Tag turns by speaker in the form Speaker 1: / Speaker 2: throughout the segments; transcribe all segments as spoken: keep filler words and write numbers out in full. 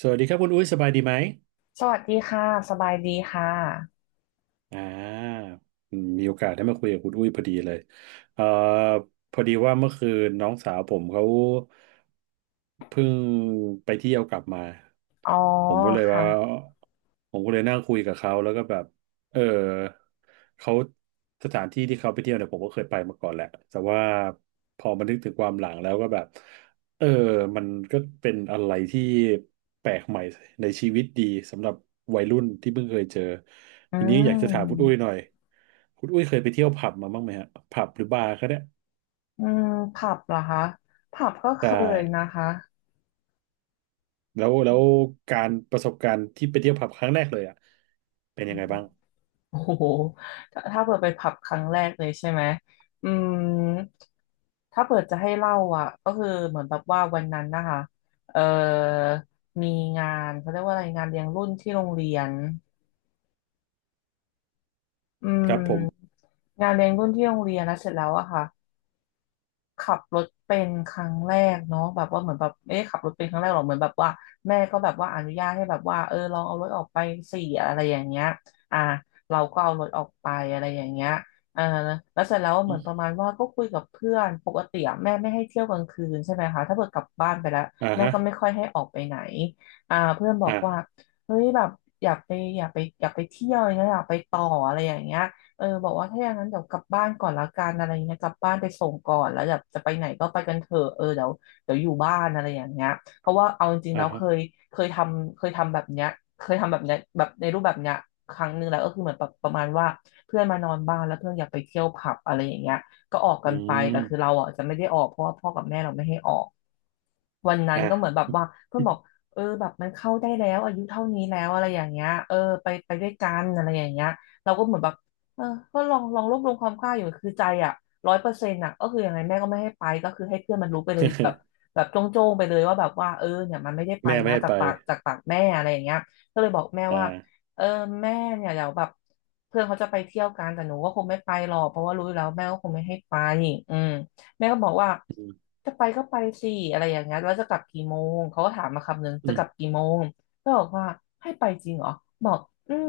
Speaker 1: สวัสดีครับคุณอุ้ยสบายดีไหม
Speaker 2: สวัสดีค่ะสบายดีค่ะ
Speaker 1: อ่าอืมมีโอกาสได้มาคุยกับคุณอุ้ยพอดีเลย เอ่อ พอดีว่าเมื่อคืนน้องสาวผมเขาเพิ่งไปเที่ยวกลับมา
Speaker 2: อ๋อ
Speaker 1: ผมก็เลยว่า
Speaker 2: ค่ะ
Speaker 1: ผมก็เลยนั่งคุยกับเขาแล้วก็แบบเออเขาสถานที่ที่เขาไปเที่ยวเนี่ยผมก็เคยไปมาก่อนแหละแต่ว่าพอมานึกถึงความหลังแล้วก็แบบเออมันก็เป็นอะไรที่แปลกใหม่ในชีวิตดีสำหรับวัยรุ่นที่เพิ่งเคยเจอ
Speaker 2: อื
Speaker 1: ทีนี้อยากจะถามคุณอุ้ย
Speaker 2: ม
Speaker 1: หน่อยคุณอุ้ยเคยไปเที่ยวผับมาบ้างไหมฮะผับหรือบาร์ก็ได้
Speaker 2: อืมผับเหรอคะผับก็เค
Speaker 1: ใช่
Speaker 2: ยนะคะ
Speaker 1: แล้วแล้วการประสบการณ์ที่ไปเที่ยวผับครั้งแรกเลยอ่ะเป็น
Speaker 2: อื
Speaker 1: ยังไง
Speaker 2: ม
Speaker 1: บ้าง
Speaker 2: โอ้โหถ้าถ้าเปิดไปผับครั้งแรกเลยใช่ไหมอืมถ้าเปิดจะให้เล่าอ่ะก็คือเหมือนแบบว่าวันนั้นนะคะเอ่อมีงานเขาเรียกว่าอะไรงานเลี้ยงรุ่นที่โรงเรียนอื
Speaker 1: ครับผม
Speaker 2: มงานเลี้ยงรุ่นที่โรงเรียนแล้วเสร็จแล้วอะค่ะ ขับรถเป็นครั้งแรกเนาะแบบว่าเหมือนแบบเอ๊ะขับรถเป็นครั้งแรกหรอเหมือนแบบว่าแม่ก็แบบว่าอนุญาตให้แบบว่าเออลองเอารถออกไปสี่อะไรอย่างเงี้ยอ่าเราก็เอารถออกไปอะไรอย่างเงี้ยเออแล้วเสร็จแล้วเหมือนประมาณว่าก็คุยกับเพื่อนปกติอะแม่ไม่ให้เที่ยวกลางคืนใช่ไหมคะถ้าเกิดกลับบ้านไปแล้ว
Speaker 1: อ่า
Speaker 2: แม่
Speaker 1: ฮะ
Speaker 2: ก็ไม่ค่อยให้ออกไปไหนอ่าเพื่อนบอก
Speaker 1: อ่า
Speaker 2: ว่าเฮ้ยแบบอยากไปอยากไปอยากไปเที่ยวอย่างเงี้ยอยากไปต่ออะไรอย่างเงี้ย เออบอกว่าถ้าอย่างนั้นเดี๋ยวกลับบ้านก่อนละกันอะไรเงี้ยกลับบ้านไปส่งก่อนแล้วแบบจะไปไหนก็ไปกันเถอะเออเดี๋ยวเดี๋ยวอยู่บ้านอะไรอย่างเงี้ยเพราะว่าเอาจริงๆ
Speaker 1: อ่า
Speaker 2: แล้วเค
Speaker 1: ฮะ
Speaker 2: ยเคยทำเคยทำแบบเนี้ยเคยทำแบบเนี้ยแบบในรูปแบบเนี้ยครั้งหนึ่งแล้วก็คือเหมือนแบบประมาณว่าเพื่อนมานอนบ้านแล้วเพื่อนอยากไปเที่ยวผับอะไรอย่างเงี้ยก็ออกกั
Speaker 1: อื
Speaker 2: นไป
Speaker 1: ม
Speaker 2: แต่คือเราอ่ะจะไม่ได้ออกเพราะว่าพ่อกับแม่เราไม่ให้ออก วันนั้น
Speaker 1: อ่า
Speaker 2: ก็เหมือนแบบว่าเพื่อนบอกเออแบบมันเข้าได้แล้วอายุเท่านี้แล้วอะไรอย่างเงี้ยเออไปไปด้วยกันอะไรอย่างเงี้ยเราก็เหมือนแบบเออก็ลองลองรวบรวมความกล้าอยู่คือใจอ่ะร้อยเปอร์เซ็นต์อ่ะก็คือยังไงแม่ก็ไม่ให้ไปก็คือให้เพื่อนมันรู้ไปเลยแบบ แบบโจ้งๆไปเลยว่าแบบว่าเออเนี่ยมันไม่ได้ไป
Speaker 1: แม่ไม่
Speaker 2: นะ
Speaker 1: ให้
Speaker 2: จาก
Speaker 1: ไป
Speaker 2: ปากจากปากแม่อะไรอย่างเงี้ยก็เลยบอกแม่
Speaker 1: อ่า
Speaker 2: ว่าเออแม่เนี่ยเดี๋ยวแบบเพื่อนเขาจะไปเที่ยวกันแต่หนูก็คงไม่ไปหรอกเพราะว่ารู้อยู่แล้วแม่ก็คงไม่ให้ไปอืม แม่ก็บอกว่า
Speaker 1: อืม
Speaker 2: จะไปก็ไปสิอะไรอย่างเงี้ยแล้วจะกลับกี่โมงเขาก็ถามมาคำนึง
Speaker 1: อื
Speaker 2: จะกลับ
Speaker 1: ม
Speaker 2: กี่โมงก็บอกว่าให้ไปจริงเหรอบอกอืม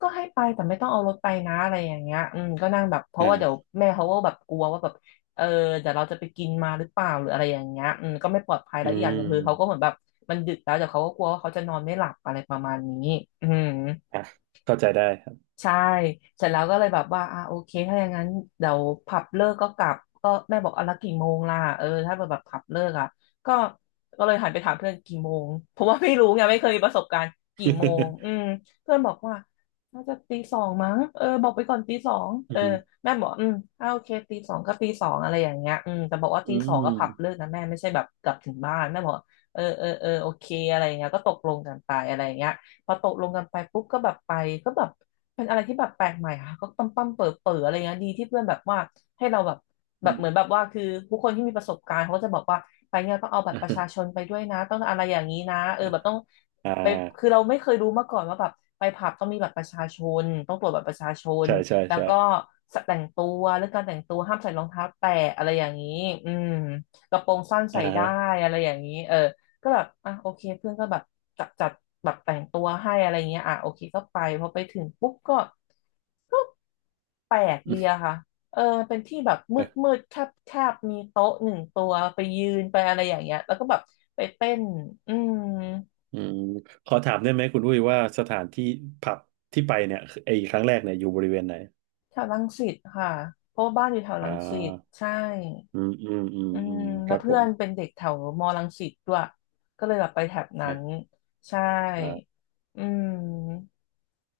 Speaker 2: ก็ให้ไปแต่ไม่ต้องเอารถไปนะอะไรอย่างเงี้ยอืมก็นั่งแบบเพราะว่าเดี๋ยว
Speaker 1: อ่า
Speaker 2: แม่เขาก็แบบกลัวว่าแบบเออเดี๋ยวเราจะไปกินมาหรือเปล่าหรืออะไรอย่างเงี้ยอืมก็ไม่ปลอดภัย
Speaker 1: อื
Speaker 2: แล้วอีกอย่างหนึ่งคือเขาก็เห
Speaker 1: ม
Speaker 2: มือนแบบมันดึกแล้วเดี๋ยวเขาก็กลัวว่าเขาจะนอนไม่หลับอะไรประมาณนี้อืม
Speaker 1: อ่ะเข้าใจได้ครับ
Speaker 2: ใช่เสร็จแล้วก็เลยแบบว่าอ่ะโอเคถ้าอย่างนั้นเดี๋ยวผับเลิกก็กลับก็แม่บอกเอาละกี่โมงล่ะเออถ้าแบบผับเลิกอ่ะก็ก็เลยหันไปถามเพื่อนกี่โมงเพราะว่าไม่รู้ไงไม่เคยมีประสบการณ์กี่โมงอืม เพื่อนบอกว่าน่าจะตีสองมั้งเออบอกไปก่อนตีสอง
Speaker 1: อื
Speaker 2: เออ
Speaker 1: ม
Speaker 2: แม่บอกอืมอ่าโอเคตีสองก็ตีสองอะไรอย่างเงี้ยอืมแต่บอกว่า
Speaker 1: อื
Speaker 2: ตีสองก็ผับเลิ
Speaker 1: ม
Speaker 2: กนะแม่ไม่ใช่แบบกลับถึงบ้านแม่บอกเออเออเออโอเคอะไรอย่างเงี้ยก็ตกลงกันไปอะไรอย่างเงี้ยพอตกลงกันไปปุ๊บก็แบบไปก็แบบ เป็นอะไรที่แบบแปลกใหม่ค่ะก็ปั๊มปั๊มเปิดเปิดอะไรเงี้ยดีที่เพื่อนแบบว่าให้เราแบบแบ
Speaker 1: อื
Speaker 2: บ
Speaker 1: ม
Speaker 2: เหมือนแบบว่าคือผู้คนที่มีประสบการณ์เขาก็จะบอกว่าไปเนี่ยต้องเอาบัตรประชาชนไปด้วยนะต้องอะไรอย่างนี้นะเออแบบต้อง
Speaker 1: อ่
Speaker 2: ไปคือ
Speaker 1: า
Speaker 2: เราไม่เคยรู้มาก่อนว่าแบบไปผับต้องมีบัตรประชาชนต้องตรวจบัตรประชาชน
Speaker 1: ใช่ใช่
Speaker 2: แล้ว
Speaker 1: ใช่
Speaker 2: ก็แต่งตัวเรื่องการแต่งตัวห้ามใส่รองเท้าแตะอะไรอย่างนี้อืมกระโปรงสั้นใส่
Speaker 1: อ่า
Speaker 2: ได้
Speaker 1: ฮะ
Speaker 2: อะไรอย่างนี้เออ ก็แบบอ่ะโอเคเพื่อนก็แบบจัดจัดแบบแต่งตัวให้อะไรเงี้ยอ่ะโอเคก็ไปพอไปถึงปุ๊บก็ก็แปลก
Speaker 1: อื
Speaker 2: ดี
Speaker 1: ม
Speaker 2: อะค่ะเออมันเป็นที่แบบมืดมืดแคบแคบมีโต๊ะหนึ่งตัวไปยืนไปอะไรอย่างเงี้ยแล้วก็แบบไปเต้นอืม
Speaker 1: อืมขอถามได้ไหมคุณอุ้ยว่าสถานที่ผับที่ไปเนี่ยไอ้ครั้งแรกเนี่ยอยู่บริเวณไหน
Speaker 2: แถวรังสิตค่ะเพราะว่าบ้านอยู่แถว
Speaker 1: อ่
Speaker 2: รังสิต
Speaker 1: า
Speaker 2: ใช่
Speaker 1: อืมอืมอืม
Speaker 2: อื
Speaker 1: อื
Speaker 2: ม
Speaker 1: มค
Speaker 2: แล้ว
Speaker 1: รับผ
Speaker 2: เพื่อ
Speaker 1: ม
Speaker 2: นเป็นเด็กแถวมอรังสิตด้วยก็เลยแบบไปแถบนั้
Speaker 1: นะ
Speaker 2: นใช่
Speaker 1: อ่า
Speaker 2: อืม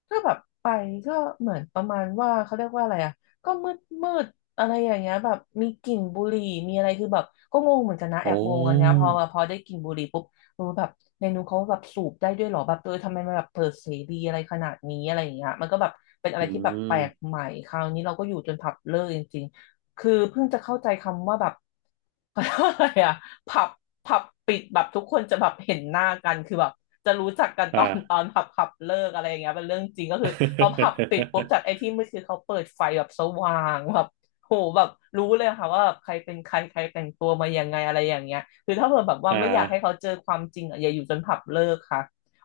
Speaker 2: ก็แบบไปก็เหมือนประมาณว่าเขาเรียกว่าอะไรอ่ะก็มืดมืดอะไรอย่างเงี้ยแบบมีกลิ่นบุหรี่มีอะไรคือแบบก็งงเหมือนกันนะแอบ
Speaker 1: โอ้
Speaker 2: งงอันเนี้ยพอพอได้กลิ่นบุหรี่ปุ๊บเออแบบในนู้นเขาแบบสูบได้ด้วยเหรอแบบเออทำไมมันแบบเปิดเสรีอะไรขนาดนี้อะไรอย่างเงี้ยมันก็แบบเป็นอะไร
Speaker 1: อื
Speaker 2: ที่แบบแปลก
Speaker 1: ม
Speaker 2: ใหม่คราวนี้เราก็อยู่จนผับเลิกจริงๆคือเพิ่งจะเข้าใจคำว่าแบบ เขาเรียกว่าอะไรอ่ะผับผับปิดแบบทุกคนจะแบบเห็นหน้ากันคือแบบจะรู้จักกันตอ
Speaker 1: อ่า
Speaker 2: น ตอนผับผับเลิกอะไรอย่างเงี้ยเป็นเรื่องจริงก็คือพอผับปิดปุ๊บ จากไอ้ที่มืดคือเขาเปิดไฟแบบสว่างแบบโหแบบรู้เลยค่ะว่าแบบใครเป็นใครใครแต่งตัวมายังไงอะไรอย่างเงี้ยคือถ้าเผื่อแบบว่า
Speaker 1: อ่า
Speaker 2: ไม่อยากให้เขาเจอความจริงอะอย่าอยู่จนผับเลิกค่ะ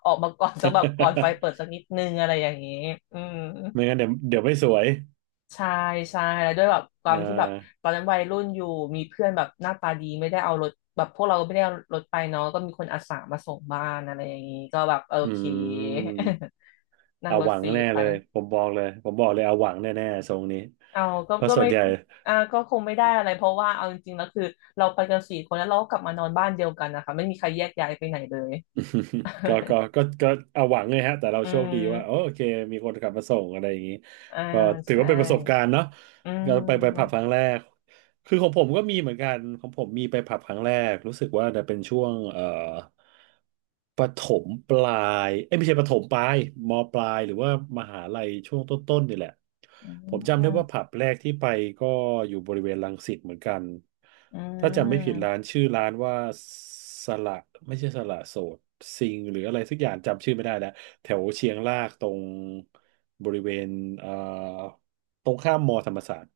Speaker 2: ออกมาก่อนสักแบบก่อนไฟเปิด สักนิดนึงอะไรอย่างเงี้ยอืม
Speaker 1: ไม่งั้นเดี๋ยวเดี๋ยวไม่สวย
Speaker 2: ใช่ใช่แล้วด้วยแบบควา
Speaker 1: อ่
Speaker 2: มที่แบบ
Speaker 1: า
Speaker 2: ตอนนั้นวัยรุ่นอยู่มีเพื่อนแบบหน้าตาดีไม่ได้เอารถแบบพวกเราไม่ได้เอารถไปเนาะก็มีคนอาสามาส่งบ้านอะไรอย่างนี้ก็แบบโอ
Speaker 1: อื
Speaker 2: เค
Speaker 1: ม
Speaker 2: นั่ง
Speaker 1: เอา
Speaker 2: ร
Speaker 1: ห
Speaker 2: ถ
Speaker 1: วั
Speaker 2: ฟ
Speaker 1: ง
Speaker 2: รี
Speaker 1: แน่
Speaker 2: ไป
Speaker 1: เลยผมบอกเลยผมบอกเลยเอาหวังแน่ๆทรงนี้
Speaker 2: เอาก็
Speaker 1: เพราะ
Speaker 2: ก็
Speaker 1: ส่ว
Speaker 2: ไม่
Speaker 1: นใหญ่
Speaker 2: อ่าก็คงไม่ได้อะไรเพราะว่าเอาจริงๆแล้วคือเราไปกันสี่คนแล้วเราก็กลับมานอนบ้านเดียวกันนะคะไม่มีใครแยกย้ายไปไหนเลย
Speaker 1: ก็ก็ก็ ก็เอาหวังเลยฮะแต่เรา
Speaker 2: อื
Speaker 1: โชคดีว่าโอ
Speaker 2: ม
Speaker 1: โอเคมีคนขับมาส่งอะไรอย่างนี้
Speaker 2: อ่า
Speaker 1: ก็ถือ
Speaker 2: ใช่
Speaker 1: ว่าเป็นประสบการณ์เนาะ
Speaker 2: อื
Speaker 1: ก็ไปไปผับค
Speaker 2: ม
Speaker 1: รั้งแรก คือของผมก็มีเหมือนกันของผมมีไปผับครั้งแรกรู้สึกว่าจะเป็นช่วงเอ่อประถมปลายเอ้ยไม่ใช่ประถมปลายมปลายหรือว่ามหาลัยช่วงต้นๆนี่แหละ
Speaker 2: อื
Speaker 1: ผมจำได้ว่า
Speaker 2: ม
Speaker 1: ผับแรกที่ไปก็อยู่บริเวณรังสิตเหมือนกัน
Speaker 2: อื
Speaker 1: ถ้าจำไม่ผิดร้า
Speaker 2: ม
Speaker 1: นชื่อร้านว่าสละไม่ใช่สละโสดซิงหรืออะไรสักอย่างจำชื่อไม่ได้แล้วแถวเชียงรากตรงบริเวณเอ่อ ตรงข้ามมอธรรมศาสตร์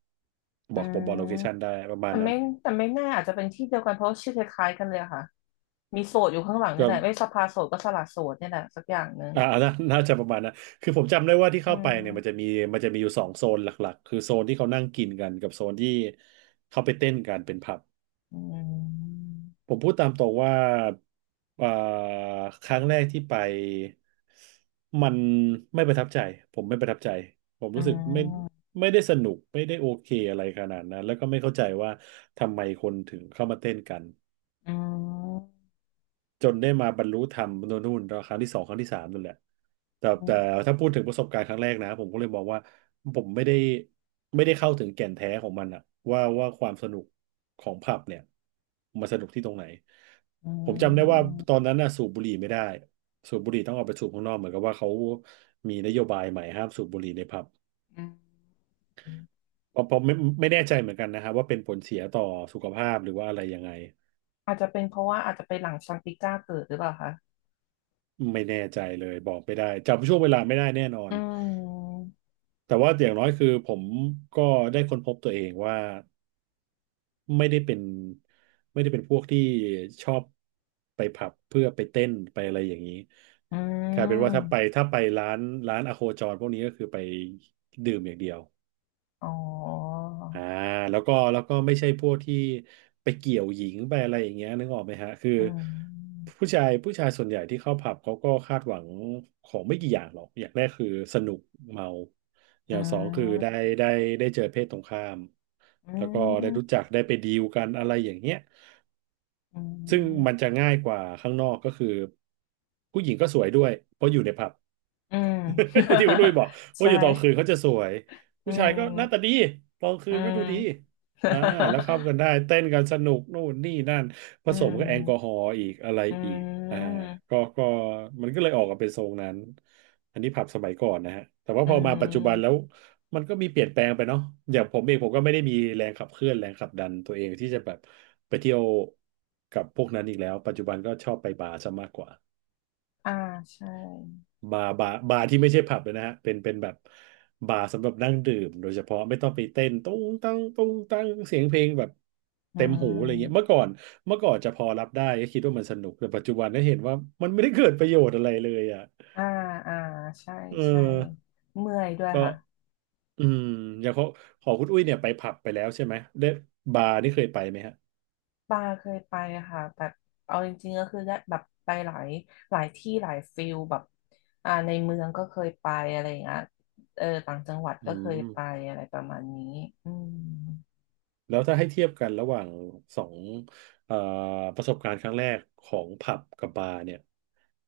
Speaker 1: บ
Speaker 2: อื
Speaker 1: อกผมบอกโล
Speaker 2: ม
Speaker 1: เคชันได้ประมา
Speaker 2: แต่
Speaker 1: ณนั้
Speaker 2: ไม่
Speaker 1: น
Speaker 2: แต่ไม่แน่อาจจะเป็นที่เดียวกันเพราะชื่อคล้ายๆกันเลยอะค่ะมีโสดอยู่ข้างหลังนี่
Speaker 1: ก็
Speaker 2: แหละไม่สภาโสดก็สละโสดนี่แหละสักอย่างหนึ่ง
Speaker 1: อ่าน่าน่าจะประมาณนั้นคือผมจำได้ว่าที่
Speaker 2: อื
Speaker 1: เข้าไปเนี่ยมันจะ
Speaker 2: ม
Speaker 1: มีมันจะมีอยู่สองโซนหลักๆคือโซนที่เขานั่งกินกันกับโซนที่เขาไปเต้นกันเป็นผับ
Speaker 2: อืม
Speaker 1: ผมพูดตามตรงว่าอ่าครั้งแรกที่ไปมันไม่ประทับใจผมไม่ประทับใจผม
Speaker 2: อื
Speaker 1: รู้สึกไม่
Speaker 2: ม
Speaker 1: ไม่ได้สนุกไม่ได้โอเคอะไรขนาดนั้นแล้วก็ไม่เข้าใจว่าทำไมคนถึงเข้ามาเต้นกัน
Speaker 2: อืม
Speaker 1: จนได้มาบรรลุธรรมโน่นนู่นครั้งที่สองครั้งที่สามนั่นแหละแต่
Speaker 2: อืม
Speaker 1: แต่ถ้าพูดถึงประสบการณ์ครั้งแรกนะผมก็เลยมองว่าผมไม่ได้ไม่ได้เข้าถึงแก่นแท้ของมันอะว่าว่าความสนุกของผับเนี่ยมันสนุกที่ตรงไหนผมจำได้ว่าตอนนั้นน่ะสูบบุหรี่ไม่ได้สูบบุหรี่ต้องออกไปสูบข้างนอกเหมือนกับว่าเขามีนโยบายใหม่ห้ามสูบบุหรี่ในผับ
Speaker 2: อืม
Speaker 1: เพราะเพราะไม่ไม่แน่ใจเหมือนกันนะครับว่าเป็นผลเสียต่อสุขภาพหรือว่าอะไรยังไง
Speaker 2: อาจจะเป็นเพราะว่าอาจจะไปหลังชังติก้าเกิดหรือเปล่าคะ
Speaker 1: ไม่แน่ใจเลยบอกไม่ได้จำช่วงเวลาไม่ได้แน่นอ
Speaker 2: อื
Speaker 1: น
Speaker 2: ม
Speaker 1: แต่ว่าอย่างน้อยคือผมก็ได้ค้นพบตัวเองว่าไม่ได้เป็นไม่ได้เป็นพวกที่ชอบไปผับเพื่อไปเต้นไปอะไรอย่างนี้
Speaker 2: อื
Speaker 1: กลายเป็นว่าถ้าไป
Speaker 2: ม
Speaker 1: ถ้าไปร้านร้านอโคจรพวกนี้ก็คือไปดื่มอย่างเดียว
Speaker 2: อ๋อ
Speaker 1: อ่าแล้วก็แล้วก็ไม่ใช่พวกที่ไปเกี่ยวหญิงไปอะไรอย่างเงี้ยนึกออกไหมฮะคือ
Speaker 2: อืม
Speaker 1: ผู้ชายผู้ชายส่วนใหญ่ที่เข้าผับเขาก็คาดหวังของไม่กี่อย่างหรอกอย่างแรกคือสนุกเมาอ
Speaker 2: อื
Speaker 1: ย่างสองคือได้
Speaker 2: ม
Speaker 1: ได้ได้เจอเพศตรงข้าม
Speaker 2: อื
Speaker 1: แล้วก็ได้รู้
Speaker 2: ม
Speaker 1: จักได้ไปดีลกันอะไรอย่างเงี้ย
Speaker 2: อื
Speaker 1: ซึ่ง
Speaker 2: ม
Speaker 1: มันจะง่ายกว่าข้างนอกก็คือผู้หญิงก็สวยด้วยเพราะอยู่ในผับ
Speaker 2: อืม
Speaker 1: ที่คุณลุยบอก ว่า
Speaker 2: ใช่
Speaker 1: อยู่ตอนคืนเขาจะสวย
Speaker 2: อื
Speaker 1: ผู้ชายก็หน้าตา
Speaker 2: ม
Speaker 1: ดีตอนคื
Speaker 2: อื
Speaker 1: นก็ดู
Speaker 2: ม
Speaker 1: ดี อ่าแล้วเข้ากันได้เต้นกันสนุกนู่นนี่นั่นผ
Speaker 2: อื
Speaker 1: สมกับแอลกอฮอ
Speaker 2: ม
Speaker 1: ล์อีกอะไร
Speaker 2: อื
Speaker 1: อีกอ่า
Speaker 2: ม
Speaker 1: ก็ก็มันก็เลยออกมาเป็นทรงนั้นอันนี้ผับสมัยก่อนนะฮะแต่ว่า
Speaker 2: อื
Speaker 1: พอมาปัจจุบันแล้
Speaker 2: ม
Speaker 1: วมันก็มีเปลี่ยนแปลงไปเนาะอย่างผมเองผมก็ไม่ได้มีแรงขับเคลื่อนแรงขับดันตัวเองที่จะแบบไปเที่ยวกับพวกนั้นอีกแล้วปัจจุบันก็ชอบไปบาร์ซะมากกว่า
Speaker 2: อ่าใช่
Speaker 1: บาร์บาร์บาร์ที่ไม่ใช่ผับเลยนะฮะเป็นเป็นแบบบาร์สำหรับนั่งดื่มโดยเฉพาะไม่ต้องไปเต้นตุ้งตั้งตุ้งตั้งเสียงเพลงแบบ
Speaker 2: อื
Speaker 1: เต็มหูอะไรเงี้ย
Speaker 2: ม
Speaker 1: เมื่อก่อนเมื่อก่อนจะพอรับได้ก็คิดว่ามันสนุกแต่ปัจจุบันได้เห็นว่ามันไม่ได้เกิดประโยชน์อะไรเลยอ่ะ
Speaker 2: อ่าอ่าใช่
Speaker 1: เออ
Speaker 2: ใช่เมื่อยด้วย
Speaker 1: ก็
Speaker 2: ค่ะ
Speaker 1: อืมอย่างของของคุณอุ้ยเนี่ยไปผับไปแล้วใช่ไหมได้บาร์นี่เคยไปไหมฮะ
Speaker 2: ป้าเคยไปอะค่ะแบบเอาจริงๆก็คือได้แบบไปหลายหลายที่หลายฟิลแบบอ่าในเมืองก็เคยไปอะไรอย่างเงี้ยเออต่างจังหวัด
Speaker 1: อื
Speaker 2: ก็เคยไป
Speaker 1: ม
Speaker 2: อะไรประมาณนี้อืม
Speaker 1: แล้วถ้าให้เทียบกันระหว่างสองเอ่อประสบการณ์ครั้งแรกของผับกับบาร์เนี่ย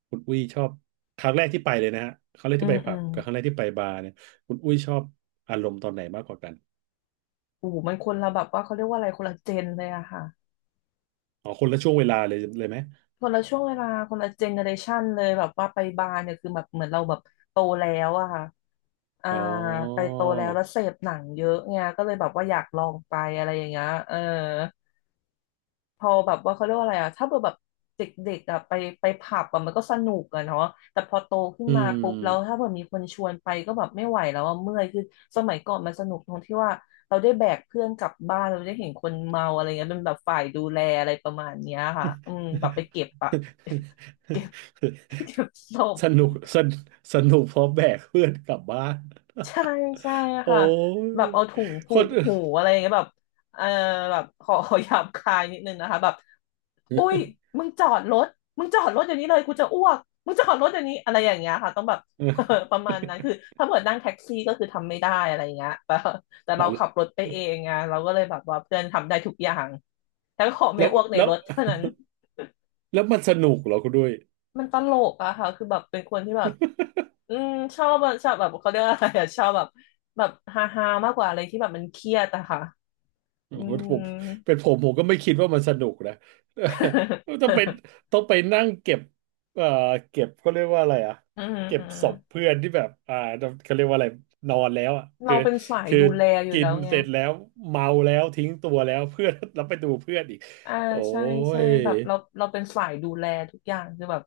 Speaker 1: คุณอุ้ยชอบครั้งแรกที่ไปเลยนะฮะครั้งแรก
Speaker 2: อื
Speaker 1: ที่
Speaker 2: ม
Speaker 1: ไป
Speaker 2: อื
Speaker 1: ผับ
Speaker 2: ม
Speaker 1: กับครั้งแรกที่ไปบาร์เนี่ยคุณอุ้ยชอบอารมณ์ตอนไหนมากกว่ากัน
Speaker 2: โอ้โหมันคนละแบบว่าเขาเรียกว่าอะไรคนละเจนเลยอะค่ะ
Speaker 1: อ๋อคนละช่วงเวลาเลยเลยไหม
Speaker 2: คนละช่วงเวลาคนละเจเนอเรชันเลยแบบว่าไปบาร์เนี่ยคือแบบเหมือนเราแบบโตแล้วอะค่ะอ่า
Speaker 1: อ๋
Speaker 2: ไป
Speaker 1: อ
Speaker 2: โตแล้วแล้วเสพหนังเยอะไงก็เลยแบบว่าอยากลองไปอะไรอย่างเงี้ยเออพอแบบว่าเขาเรียกว่าอะไรอะถ้าเกิดแบบเด็กๆอะไปไปผับอะมันก็สนุกอะเนาะแต่พอโตขึ้น
Speaker 1: อืม
Speaker 2: มาปุ๊บแล้วถ้าเกิดมีคนชวนไปก็แบบไม่ไหวแล้วอะเมื่อยคือสมัยก่อนมันสนุกตรงที่ว่าเราได้แบกเพื่อนกลับบ้านเราได้เห็นคนเมาอะไรเงี้ยเป็นแบบฝ่ายดูแลอะไรประมาณเนี้ยค่ะอืมแบบไปเก็บอะ เก็บศพ
Speaker 1: สนุกสนสนุกเพราะแบกเพื่อนกลับบ้าน
Speaker 2: ใช่ใช่
Speaker 1: โอ้
Speaker 2: ค่ะ
Speaker 1: ย
Speaker 2: แบบเอาถุง
Speaker 1: ค
Speaker 2: ผู
Speaker 1: น
Speaker 2: กหู อะไรอย่างเงี้ยแบบเออแบบขอ ขอหยาบคายนิดนึงนะคะแบบอุ้ยมึงจอดรถมึงจอดรถอย่างนี้เลยกูจะอ้วกมึงจอดรถอย่างนี้อะไรอย่างเงี้ยค่ะต้องแบบ ประมาณนั้นคือถ้าเกิดนั่งแท็กซี่ก็คือทำไม่ได้อะไรอย่างเงี้ย แต่แต่
Speaker 1: อ๋
Speaker 2: เราขับ
Speaker 1: อ
Speaker 2: รถไปเองไงเราก็เลยแบบว่าเพื่อนทำได้ทุกอย่างแต่ขอไม่
Speaker 1: แล้ว
Speaker 2: อ้วกใน
Speaker 1: แล้
Speaker 2: ร
Speaker 1: ว
Speaker 2: ถเท่านั้น
Speaker 1: แล้วมันสนุกเหรอคุณด้วย
Speaker 2: มันตลกอะค่ะคือแบบเป็นคนที่แบบ อืมชอบอะชอบแบบเขาเรียกอะไรอะชอบแบบแบบฮาฮามากกว่าอะไรที่แบบมันเครียดอะค่ะ
Speaker 1: โอ้
Speaker 2: อื
Speaker 1: โห ผ
Speaker 2: ม
Speaker 1: มเป็นผมผมก็ไม่คิดว่ามันสนุกนะ ต้องไปน ต้องไปนั่งเก็บเอ่อเก็บเขาเรียกว่าอะไรอ่ะ
Speaker 2: อืม
Speaker 1: เก็
Speaker 2: อื
Speaker 1: บ
Speaker 2: ม
Speaker 1: ศพเพื่อนที่แบบอ่าเขาเรียกว่าอะไรนอนแล้วอ่ะคื
Speaker 2: เรา
Speaker 1: อ
Speaker 2: เป็นสาย
Speaker 1: คือ
Speaker 2: ดูแลอยู่
Speaker 1: กิน
Speaker 2: แล้วไง
Speaker 1: เสร็จแล้วเมาแล้วทิ้งตัวแล้ว เพื่อนแล้วไปดูเพื่อนอีก
Speaker 2: อ่า
Speaker 1: โอ้
Speaker 2: ใช่ใช่
Speaker 1: ย
Speaker 2: แบบเราเราเป็นสายดูแลทุกอย่างคือแบบ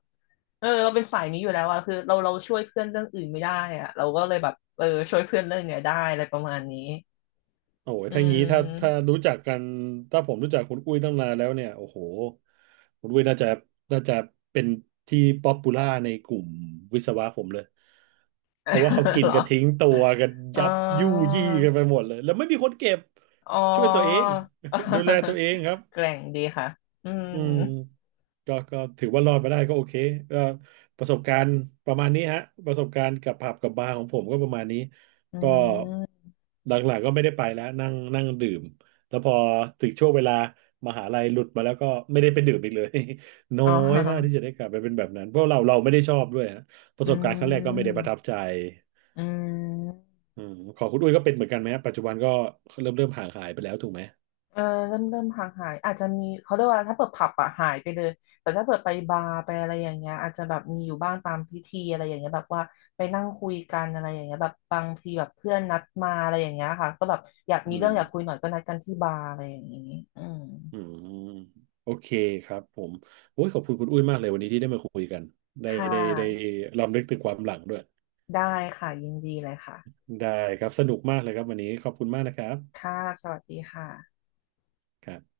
Speaker 2: เออเราเป็นสายนี้อยู่แล้วอะคือเราเราช่วยเพื่อนเรื่องอื่นไม่ได้อะเราก็เลยแบบเออช่วยเพื่อนเรื่องเนี้ยได้อะไรประมาณนี้
Speaker 1: โอ้ย
Speaker 2: อื
Speaker 1: ถ้างี้ถ้าถ้า
Speaker 2: ม
Speaker 1: รู้จักกัน ถ้าผมรู้จักคุณอุ้ยตั้งนานแล้วเนี่ย โอ้โห คุณอุ้ยน่าจะน่าจะเป็นที่ป๊อปปูล่าในกลุ่มวิศวะผมเลย เพราะว่าเขา กิน
Speaker 2: เหรอ
Speaker 1: กันทิ้งตัวกัน
Speaker 2: อ๋อ
Speaker 1: ยับยู่ยี่กันไปหมดเลย แล้วไม่มีคนเก็บ
Speaker 2: อ๋อ
Speaker 1: ช่วยตัวเอง ดูแลตัว เองครับ
Speaker 2: แกร่งดีค่ะอื
Speaker 1: อื
Speaker 2: ม
Speaker 1: มก็ก็ถือว่ารอดมาได้ก็โอเคก็ประสบการณ์ประมาณนี้ฮะประสบการณ์กับผับกับบาร์ของผมก็ประมาณนี้
Speaker 2: อื
Speaker 1: ก็
Speaker 2: ม
Speaker 1: หลังๆก็ไม่ได้ไปแล้วนั่งนั่งดื่มแล้วพอถึงช่วงเวลามหาลัยหลุดมาแล้วก็ไม่ได้ไปดื่มอีกเลย น้อ
Speaker 2: อ๋
Speaker 1: ยมากที่
Speaker 2: อ
Speaker 1: จะได้กลับไปเป็นแบบนั้นเพราะเราเราไม่ได้ชอบด้วยฮะประ
Speaker 2: อื
Speaker 1: สบการณ์ครั้งแรกก็ไม่ได้ป
Speaker 2: ม
Speaker 1: ระทับใจ
Speaker 2: อืม
Speaker 1: อืมของคุณอุ้ยก็เป็นเหมือนกันไหมฮะปัจจุบันก็เริ่มเริ่มห่างหายไปแล้วถูกไหม
Speaker 2: เออเริ่มเริ่มห่างหายอาจจะมีเขาเรียกว่าถ้าเปิดผับอะหายไปเลยแต่ถ้าเปิดไปบาร์ไปอะไรอย่างเงี้ยอาจจะแบบมีอยู่บ้างตามพิธีอะไรอย่างเงี้ยแบบว่าไปนั่งคุยกันอะไรอย่างเงี้ยแบบบางทีแบบเพื่อนนัดมาอะไรอย่างเงี้ยค่ะก็แบบอยาก
Speaker 1: อื
Speaker 2: มีเรื่องอยากคุยห
Speaker 1: ม
Speaker 2: น่อยก็นัดกันที่บาร์อะไรอย่างงี้อืม
Speaker 1: อืมโอเคครับผมโอ้ยขอบคุณคุณอุ้ยมากเลยวันนี้ที่ได้มาคุยกันได้
Speaker 2: ค่
Speaker 1: ได้ได้
Speaker 2: ะ
Speaker 1: รำลึกถึงความหลังด้วย
Speaker 2: ได้ค่ะยินดีเลยค่ะ
Speaker 1: ได้ครับสนุกมากเลยครับวันนี้ขอบคุณมากนะครับ
Speaker 2: ค่ะสวัสดีค่ะ
Speaker 1: ครับ